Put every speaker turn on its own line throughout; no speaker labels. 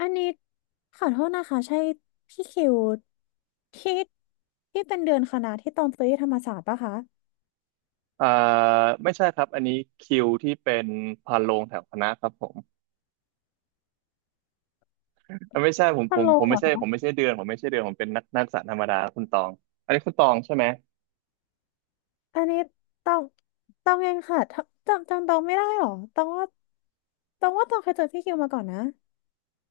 อันนี้ขอโทษนะคะใช่พี่คิวที่ที่เป็นเดือนคณะที่ต้องซื้อที่ธรรมศาสตร์ปะคะ
อ่าไม่ใช่ครับอันนี้คิวที่เป็นพานโรงแถวคณะครับผมอ่ะไม่ใช่ผม
ฮั
ผ
ล
ม
โหล
ผม
เหร
ไม่
อ
ใช่ผม
คะ
ไม่ใช่เดือนผมไม่ใช่เดือนผมเป็นนักศึกษาธรรมดาคุณตองอันนี้คุณตองใช่ไหม
อันนี้ต้องต้องเองค่ะถ้าจำต้องไม่ได้หรอต้องว่าต้องว่าต้องเคยเจอพี่คิวมาก่อนนะ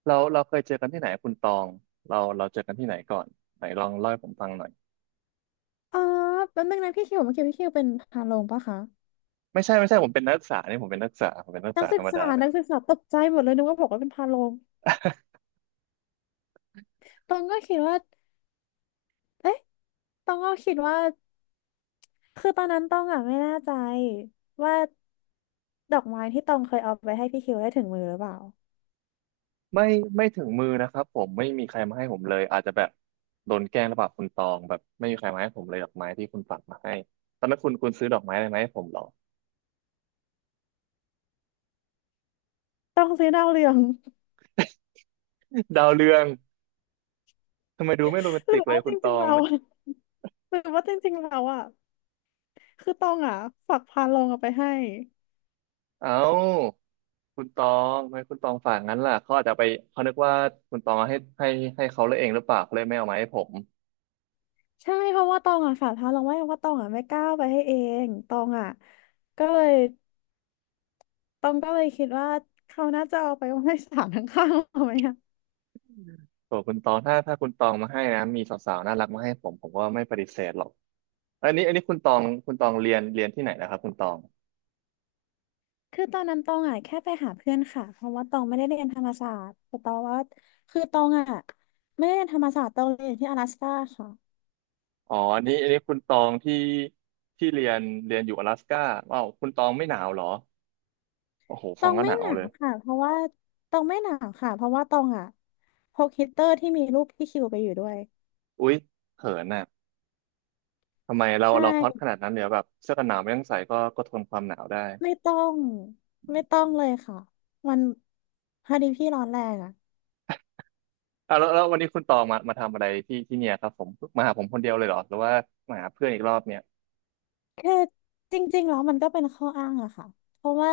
เราเคยเจอกันที่ไหนคุณตองเราเจอกันที่ไหนก่อนไหนลองเล่าให้ผมฟังหน่อย
อออแป๊บนึงนะพี่คิวเมื่อกี้พี่คิวเป็นพาโรงปะคะ
ไม่ใช่ผมเป็นนักศึกษานี่ผมเป็นนักศึกษาผมเป็นนักศึก
นัก
ษา
ศึ
ธร
ก
รมดา
ษานักศึกษาตกใจหมดเลยนึกว่าบอกว่าเป็นพาโรงตองก็คิดว่าเอ๊ะตองก็คิดว่า คือตอนนั้นต้องอ่ะไม่แน่ใจว่าดอกไม้ที่ตองเคยเอาไปให้พี่คิวได้ถึงมือหรือเปล่า
ไม่ไม่ถึงมือนะครับผมไม่มีใครมาให้ผมเลยอาจจะแบบโดนแกล้งหรือเปล่าคุณตองแบบไม่มีใครมาให้ผมเลยดอกไม้ที่คุณฝากมาให้ตอนนั้นคุณซื้อดอกไม้อะไรมาให้ผมเหรอ
ต้องซื้อดาวเรือง
ดาวเรือง ทำไมดูไม่โรแมน
หรื
ติ
อ
กเลย
ว่าจ
คุณต
ริง
อ
ๆ
ง
เรา หรือว่าจริงๆเราอ่ะคือตองอ่ะฝากพาลงเอาไปให้
เอ้าคุณตองทำไมคุณตองฝากงั้นล่ะเขาอาจจะไปเขานึกว่าคุณตองเอาให้ให้เขาเลยเองหรือเปล่าเขาเลยไม่เอามาให้ผม
ใช่เพราะว่าตองอ่ะฝากพาลงไว้เพราะว่าตองอ่ะไม่กล้าเอาไปให้เองตองอ่ะก็เลยตองก็เลยคิดว่าเขาน่าจะเอาไปไว้ ให้ศาลข้างๆเอาไหม
โอ้คุณตองถ้าคุณตองมาให้นะ มีสาวๆน่ารักมาให้ผม ผมก็ไม่ปฏิเสธหรอกอันนี้คุณตองเรียนที่ไหนนะครับคุณตอง
คือตอนนั้นตองอ่ะแค่ไปหาเพื่อนค่ะเพราะว่าตองไม่ได้เรียนธรรมศาสตร์แต่ตองว่าคือตองอ่ะไม่ได้เรียนธรรมศาสตร์ตองเรียนอยู่ที่阿拉斯ก้าค่ะ
อ๋ออันนี้คุณตองที่ที่เรียนเรียนอยู่อลาสก้าว้าวคุณตองไม่หนาวเหรอโอ้โห
ต
ฟั
อ
ง
ง
ก็ห
ไม่
นา
ห
ว
นา
เล
ว
ย
ค่ะเพราะว่าตองไม่หนาวค่ะเพราะว่าตองอ่ะพกฮีตเตอร์ที่มีรูปพี่คิวไปอยู่ด้วย
อุ๊ยเขินน่ะทำไมเรา
ใช
เราฮอตข
่
นาดนั้นเนี่ยแบบเสื้อกันหนาวไม่ต้องใส่ก็ทนความหนาวได้
ไม่ต้องไม่ต้องเลยค่ะมันพอดีพี่ร้อนแรงอ่ะ
อ่ะแล้ววันนี้คุณตองมาทำอะไรที่เนี่ยครับผมมาหาผมคนเดียวเลยเหรอหรือว่ามาหาเพื่อนอีกรอบเนี่ย
คือจริงๆแล้วมันก็เป็นข้ออ้างอะค่ะเพราะว่า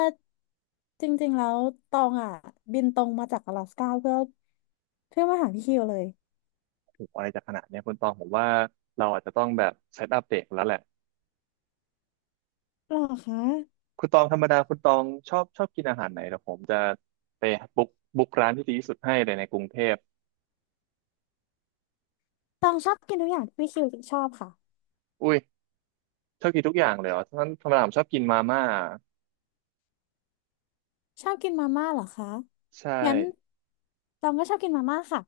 จริงๆแล้วตองอะบินตรงมาจากอลาสก้าเพื่อเพื่อมาหาพี่คิวเลย
โอ้โหอะไรจะขนาดเนี้ยคุณตองผมว่าเราอาจจะต้องแบบเซตอัปเดตแล้วแหละ
หรอคะ
คุณตองธรรมดาคุณตองชอบกินอาหารไหนเดี๋ยวผมจะไปบุ๊กบุ๊กร้านที่ดีที่สุดให้เลยในกรุงเทพ
ตองชอบกินทุกอย่างที่พี่คิวชอบค่ะ
อุ้ยชอบกินทุกอย่างเลยเหรอท่านธรรมดาผมชอบกินมาม่า
ชอบกินมาม่าเหรอคะ
ใช่
งั้นตองก็ชอบกินมาม่าค่ะ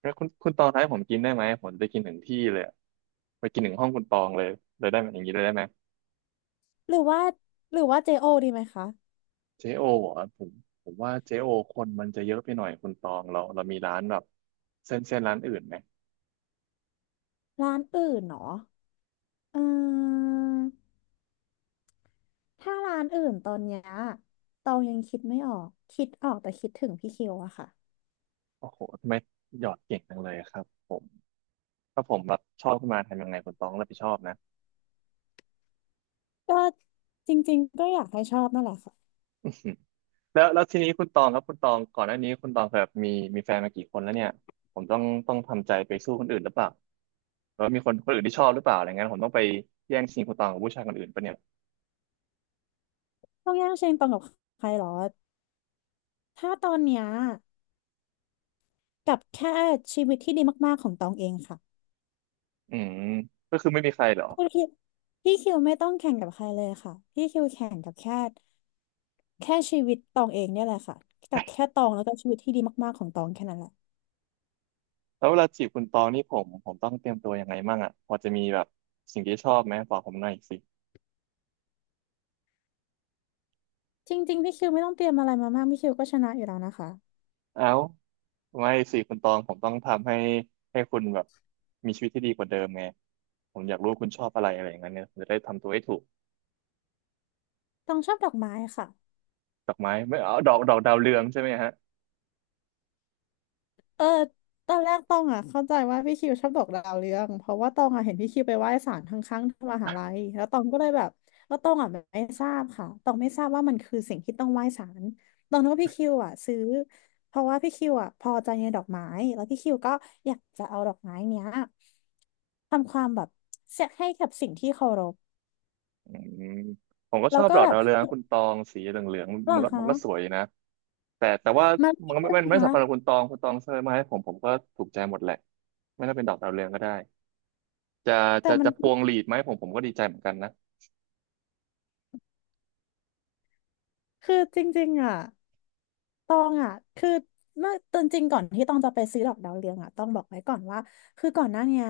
แล้วคุณตองท้ายผมกินได้ไหมผมจะไปกินถึงที่เลยอะไปกินถึงห้องคุณตองเลยเลยได้ไหมอย่างนี้เลยได้ไหม
หรือว่าหรือว่าเจโอดีไหมคะ
เจโอเหรอะผมผมว่าเจโอคนมันจะเยอะไปหน่อยคุณตองเราเรามีร้านแบบเส้นร้านอื่นไหม
ร้านอื่นเหรอเออถ้าร้านอื่นตอนเนี้ยตองยังคิดไม่ออกคิดออกแต่คิดถึงพี่คิวอะค่ะ
โอ้โหทำไมหยอดเก่งจังเลยครับผมถ้าผมแบบชอบขึ้นมาทำยังไงคุณตองรับผิดชอบนะ
ก็จริงๆก็อยากให้ชอบนั่นแหละค่ะ
แล้วทีนี้คุณตองครับคุณตองก่อนหน้านี้คุณตองเคยแบบมีมีแฟนมากี่คนแล้วเนี่ยผมต้องทำใจไปสู้คนอื่นหรือเปล่าแล้วามีคนอื่นที่ชอบหรือเปล่าอะไรเงี้ยผมต้องไปแย่งชิงคุณตองกับผู้ชายคนอื่นปะเนี่ย
ต้องแย่งชิงตองกับใครหรอถ้าตอนเนี้ยกับแค่ชีวิตที่ดีมากๆของตองเองค่ะ
อืมก็คือไม่มีใครเหรอ
คุณคิดพี่คิวไม่ต้องแข่งกับใครเลยค่ะพี่คิวแข่งกับแค่แค่ชีวิตตองเองเนี่ยแหละค่ะกับแค่ตองแล้วก็ชีวิตที่ดีมากๆของตองแค่นั้นแหละ
แล้วเวลาจีบคุณตองนี่ผมต้องเตรียมตัวยังไงมั่งอ่ะพอจะมีแบบสิ่งที่ชอบไหมบอกผมหน่อยสิ
จริงๆพี่คิวไม่ต้องเตรียมอะไรมามากพี่คิวก็ชนะอยู่แล้วนะคะ
เอ้าไม่สิคุณตองผมต้องทำให้ให้คุณแบบมีชีวิตที่ดีกว่าเดิมไงผมอยากรู้ว่าคุณชอบอะไรอะไรอย่างเงี้ยเนี่ยผมจะได้ทำตัวให้ถูก
ตองชอบดอกไม้ค่ะ
ดอกไม้ไม่เอาดอกดาวเรืองใช่ไหมฮะ
เออตอนแรกตองอ่ะเข้าใจว่าพี่คิวชอบดอกดาวเรืองเพราะว่าตองอ่ะเห็นพี่คิวไปไหว้ศาลข้างๆที่มหาลัยแล้วตองก็เลยแบบแล้วตองอ่ะไม่ทราบค่ะตองไม่ทราบว่ามันคือสิ่งที่ต้องไหว้ศาลตองนึกว่าพี่คิวอ่ะซื้อเพราะว่าพี่คิวอ่ะพอใจในดอกไม้แล้วพี่คิวก็อยากจะเอาดอกไม้เนี้ยทำความแบบเสียให้กับสิ่งที่เคารพ
อืมผมก็
แล้
ช
ว
อบ
ก็
ดอก
แบ
ดา
บ
วเรืองนะคุณตองสีเหลือง
หร
ๆ
อ
มันก็มั
คะ
นก็สวยดีนะแต่ว่า
มา
มั
ผิ
น
ด
ก็
ด้
ไม่
วย
ไม่
นะ
ไม่
คะ
สำคัญกับคุณตองคุณตองเสนอมาให้ผมผมก็ถูกใจหมดแหละไม่ต้องเป็นดอกดาวเรืองก็ได้ จะ
แต่
จะ
มัน
จะพวงหลีดไหมผมก็ดีใจเหมือนกันนะ
คือจริงๆอ่ะ ตองอ่ะคือเมื่อตอนจริงก่อนที่ตองจะไปซื้อดอกดาวเรืองอ่ะต้องบอกไว้ก่อนว่าคือก่อนหน้าเนี้ย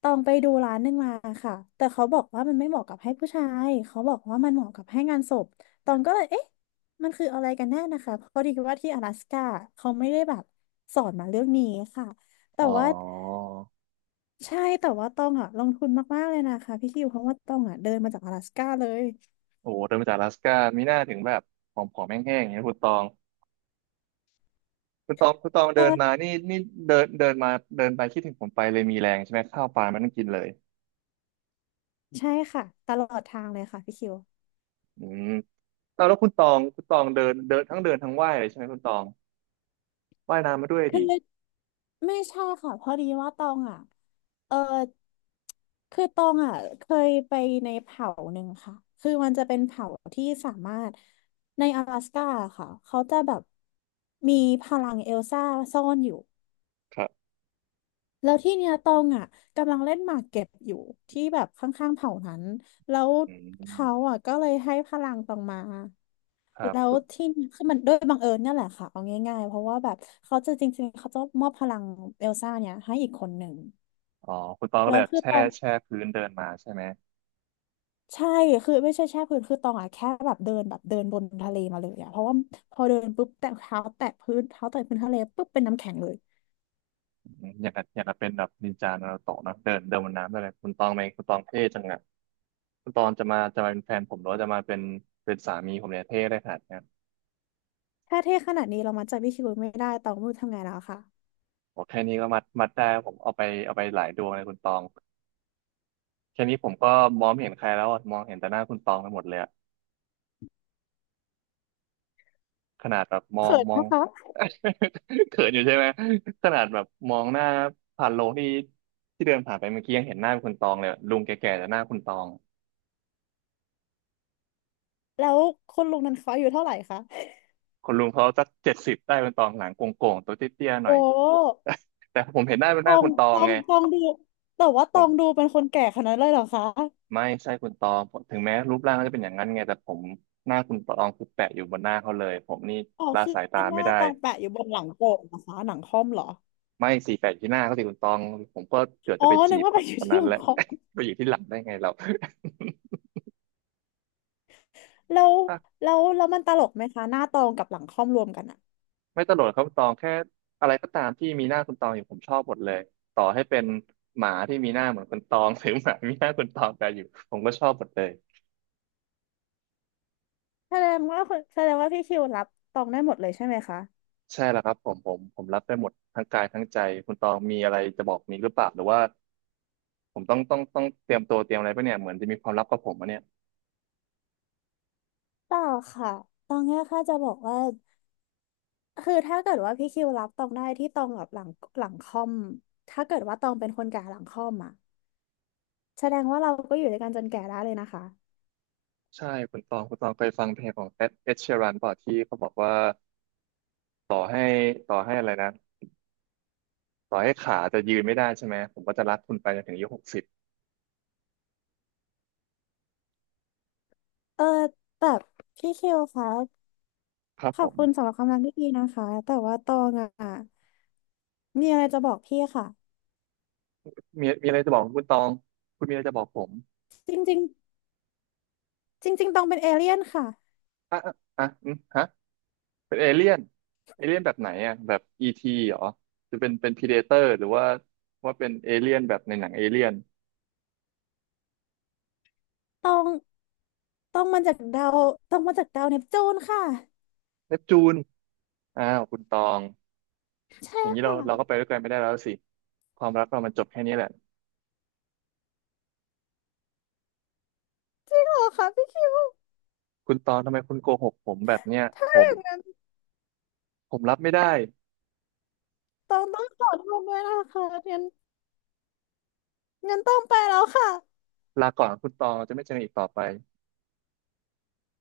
ตองไปดูร้านหนึงมาค่ะแต่เขาบอกว่ามันไม่เหมาะกับให้ผู้ชายเขาบอกว่ามันเหมาะกับให้งานศพตองก็เลยเอ๊ะมันคืออะไรกันแน่นะคะเพราะดีว่าที่阿拉斯ก้าเขาไม่ได้แบบสอนมาเรื่องนี้ค่ะแต่
อ๋อ
ว่าใช่แต่ว่าตองอ่ะลงทุนมากๆเลยนะคะพี่คิวเพราะว่าตองอ่ะเดินมาจาก阿拉斯ก้าเลย
โอ้โหเดินมาจากอลาสก้ามีหน้าถึงแบบผอมๆแห้งๆอย่างนี้ยคุณตองคุณตองเดินมา
เออ
นี่เดินเดินมาเดินไปคิดถึงผมไปเลยมีแรงใช่ไหมข้าวปลามันต้องกินเลย
ใช่ค่ะตลอดทางเลยค่ะพี่คิว
อืมแล้วคุณตองคุณตองเดินเดินทั้งเดินทั้งว่ายเลยใช่ไหมคุณตองว่ายน้ำมาด้วย
คือ
ดิ
ไม่ใช่ค่ะพอดีว่าตองอ่ะเออคือตองอ่ะเคยไปในเผ่าหนึ่งค่ะ คือมันจะเป็นเผ่าที่สามารถใน阿拉สก้าค่ะ เขาจะแบบมีพลังเอลซ่าซ่อนอยู่
ครับ
แล้วที่เนี้ยตองอ่ะกำลังเล่นหมากเก็บอยู่ที่แบบข้างๆเผ่านั้นแล้ว
อื
เขา
ม
อ่ะก็เลยให้พลังตองมา
ครั
แล้ว
บ
ที่นี่คือมันด้วยบังเอิญเนี่ยแหละค่ะเอาง่ายๆเพราะว่าแบบเขาจะจริงๆเขาจะมอบพลังเอลซ่าเนี่ยให้อีกคนหนึ่ง
อ๋อคุณตองก็เล
แล้
ย
ว
แบบ
คือ
แช่
ตอง
แช่พื้นเดินมาใช่ไหม
ใช่คือไม่ใช่แช่พื้นคือตองอะแค่แบบเดินแบบเดินบนทะเลมาเลยอะเพราะว่าพอเดินปุ๊บแตะเท้าแตะพื้นเท้าแตะพื้นทะเลปุ๊บเป็นน้ำแข็งเลย
อืมอย่างกับเป็นแบบนินจานารูโตะเนอะเดินเดินบนน้ำอะไรคุณตองไหมคุณตองเท่จังอะ ตอนจะมาเป็นแฟนผมหรือว่าจะมาเป็นเป็นสามีผมเนี่ยเท่ได้ขนาดเนี้ย
ถ้าเท่ขนาดนี้เรามาใจพี่คิวไม่ได้ตองไม่รู้ทำไงแล้วค่ะ
โอ้แค่นี้ก็มัดได้ผมเอาไปหลายดวงเลยคุณตองแค่นี้ผมก็มองไม่เห็นใครแล้วอะมองเห็นแต่หน้าคุณตองไปหมดเลยอะขนาดแบบมอง
เขิน
มอง
นะคะ
เขินอยู่ใช่ไหมขนาดแบบมองหน้าผ่านโลงที่เดินผ่านไปเมื่อกี้ยังเห็นหน้าคุณตองเลยอะลุงแก่ๆแต่หน้าคุณตอง
แล้วคนลุงนั้นเขาอายุเท่าไหร่คะ
คนลุงเขาสักเจ็ดสิบได้คุณตองหลังโก่งๆตัวเตี้ยๆหน่อย
โอ้
แต่ผมเห็นหน้าเป็น
ต
หน้า
อ
คุ
ง
ณตอ
ต
ง
อง
ไง
ตองดูแต่ว่าตองดูเป็นคนแก่ขนาดนั้นเลยเหรอคะ
ไม่ใช่คุณตองเพราะถึงแม้รูปร่างเขาจะเป็นอย่างนั้นไงแต่ผมหน้าคุณตองคือแปะอยู่บนหน้าเขาเลยผมนี่
อ๋อ
ละ
คือ
สายตา
ห
ไม่
น้า
ได้
ตองแปะอยู่บนหลังโก่นะคะหนังค่อมเหรอ
ไม่สี่แปะที่หน้าเขาสิคุณตองผมก็เกือบ
อ๋
จะ
อ
ไปจี
นึก
บ
ว่าแปะอยู่
คน
ที่
นั้
ห
น
ลั
แห
ง
ละ
คอม
ไปอยู่ที่หลังได้ไงเรา
แล้ว
อ่ะ
แล้วมันตลกไหมคะหน้าตองกับหลังค่อมรวมกันอะ
ไม่ตลกหกครับคุณตองแค่อะไรก็ตามที่มีหน้าคุณตองอยู่ผมชอบหมดเลยต่อให้เป็นหมาที่มีหน้าเหมือนคุณตอง หรือหมามีหน้าคุณตองแต่อยู่ผมก็ชอบหมดเลย
แสดงว่าคุณแสดงว่าพี่คิวรับตองได้หมดเลยใช่ไหมคะ
ใช่แล้วครับผมรับได้หมดทั้งกายทั้งใจคุณตองมีอะไรจะบอกนี้หรือเปล่าหรือว่า ผมต้องเตรียมตัวเตรียมอะไรปะเนี่ยเหมือนจะมีความลับกับผมอะเนี่ย
เปล่าค่ะตองเนี่ยค่ะจะบอกว่าคือถ้าเกิดว่าพี่คิวรับตองได้ที่ตองกับหลังหลังคอมถ้าเกิดว่าตองเป็นคนแก่หลังคอมอะแสดงว่าเราก็อยู่ด้วยกันจนแก่ได้เลยนะคะ
ใช่คุณตองคุณตองเคยฟังเพลงของเอ็ดเอ็เชยรันป่ะที่เขาบอกว่าต่อให้ต่อให้อะไรนะต่อให้ขาจะยืนไม่ได้ใช่ไหมผมก็จะรักคุณไปจนถึงอายุหกสิบ
เออแบบพี่คิวคะ
ครับ
ข
ผ
อบ
ม
คุณสำหรับคำแนะนำที่ดีนะคะแต่ว่าตองอะมีอะไรจะบอกพี่ค่ะ
มีอะไรจะบอกคุณตองคุณมีอะไรจะบอกผม
จริงๆจริงๆตองเป็นเอเลี่ยนค่ะ
อ่ะอ่ะอ่ะอืมฮะเป็นเอเลี่ยนเอเลี่ยนแบบไหนอ่ะแบบอีทีเหรอจะเป็นพรีเดเตอร์หรือว่าเป็นเอเลี่ยนแบบในหนังเอเลี่ยน
ต้องต้องมาจากดาวต้องมาจากดาวเนปจูนค่ะ
เนปจูนอ้าวคุณตอง
ใช่
อย่างนี้เรา
ค่ะ
เราก็ไปด้วยกันไม่ได้แล้วสิความรักเรามันจบแค่นี้แหละ
จริงเหรอคะพี่คิว
คุณตองทำไมคุณโกหกผมแบบเนี้ย
ถ้า
ผม
อย่างนั้น
ผมรับไม่ได้
ต้องขอโทษด้วยนะคะงั้นงั้นต้องไปแล้วค่ะ
ลาก่อนคุณตองจะไม่เจอกันอีกต่อไป